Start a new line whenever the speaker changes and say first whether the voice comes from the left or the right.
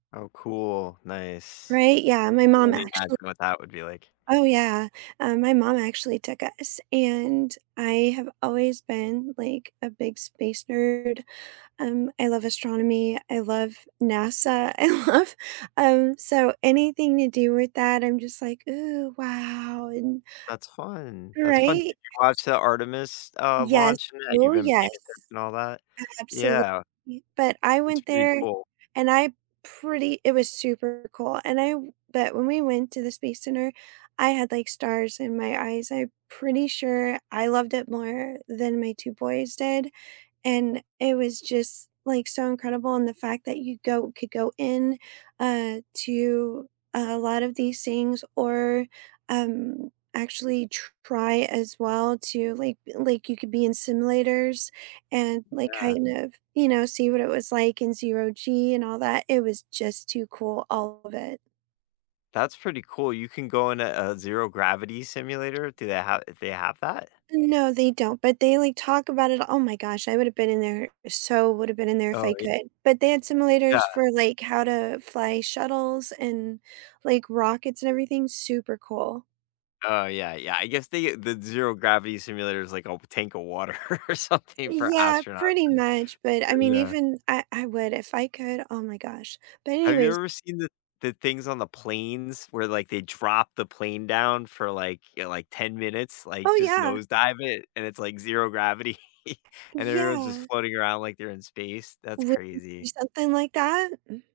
left: Oh, cool. Nice.
right: Right? Yeah.
left: I
right: My
left: can
right: mom
left: only imagine
right: actual
left: what that would be like.
right: Oh, yeah, uh, my mom actually took us, and I have always been, like, a big space nerd. Um, I love astronomy, I love NASA, I love um, so anything to do with that, I'm just, like, "Ooh, wow," and
left: That's fun, that's fun.
right: Right?
left: Did you
right: S
left: watch the Artemis, uh,
right: Yes.
left: launch and that you've
right: Ooh,
left: been paying
right: yes.
left: attention, all that?
right: Absolutely.
left: Yeah.
right: But I
left: It's
right: went
left: pretty
right: there,
left: cool.
right: and I pretty it was super cool, and I but when we went to the space center, I had, like, stars in my eyes. I pretty sure I loved it more than my 2 boys did, and it was just, like, so incredible, and the fact that you go could go in, uh, to a lot of these things or, um, actually try as well to like like, you could be in simulators and, like,
left: Yeah.
right: kind of, you know, see what it was like in zero G and all that. It was just too cool. All of it.
left: That's pretty cool. You can go in a a zero gravity simulator; do they have did they have that?
right: No, they don't, but they, like, talk about it. Oh my gosh. I would have been in there so would have been in there if I
left: Oh, ye
right: could. But they had
left: Yeah.
right: simulators for, like, how to fly shuttles and, like, rockets and everything. Super cool.
left: Oh, yeah, yeah. I guess they the zero gravity simulator is like a w tank of water or something for
right: Yeah,
left: astronauts.
right: pretty
left: Yeah, eh,
right: much, but I mean,
left: yeah.
right: even I I would if I could. Oh my gosh. But
left: Have you
right: anyways
left: ever seen the the things on the planes where, like, they drop the plane down for, like, y like, 10 minutes, like,
right: Oh,
left: just
right: yeah.
left: nose dive it, and it's, like, zero gravity, and everyone's just
right: Yeah.
left: floating around like they're in space. That's
right: Would you
left: crazy.
right: do something like that? Mm.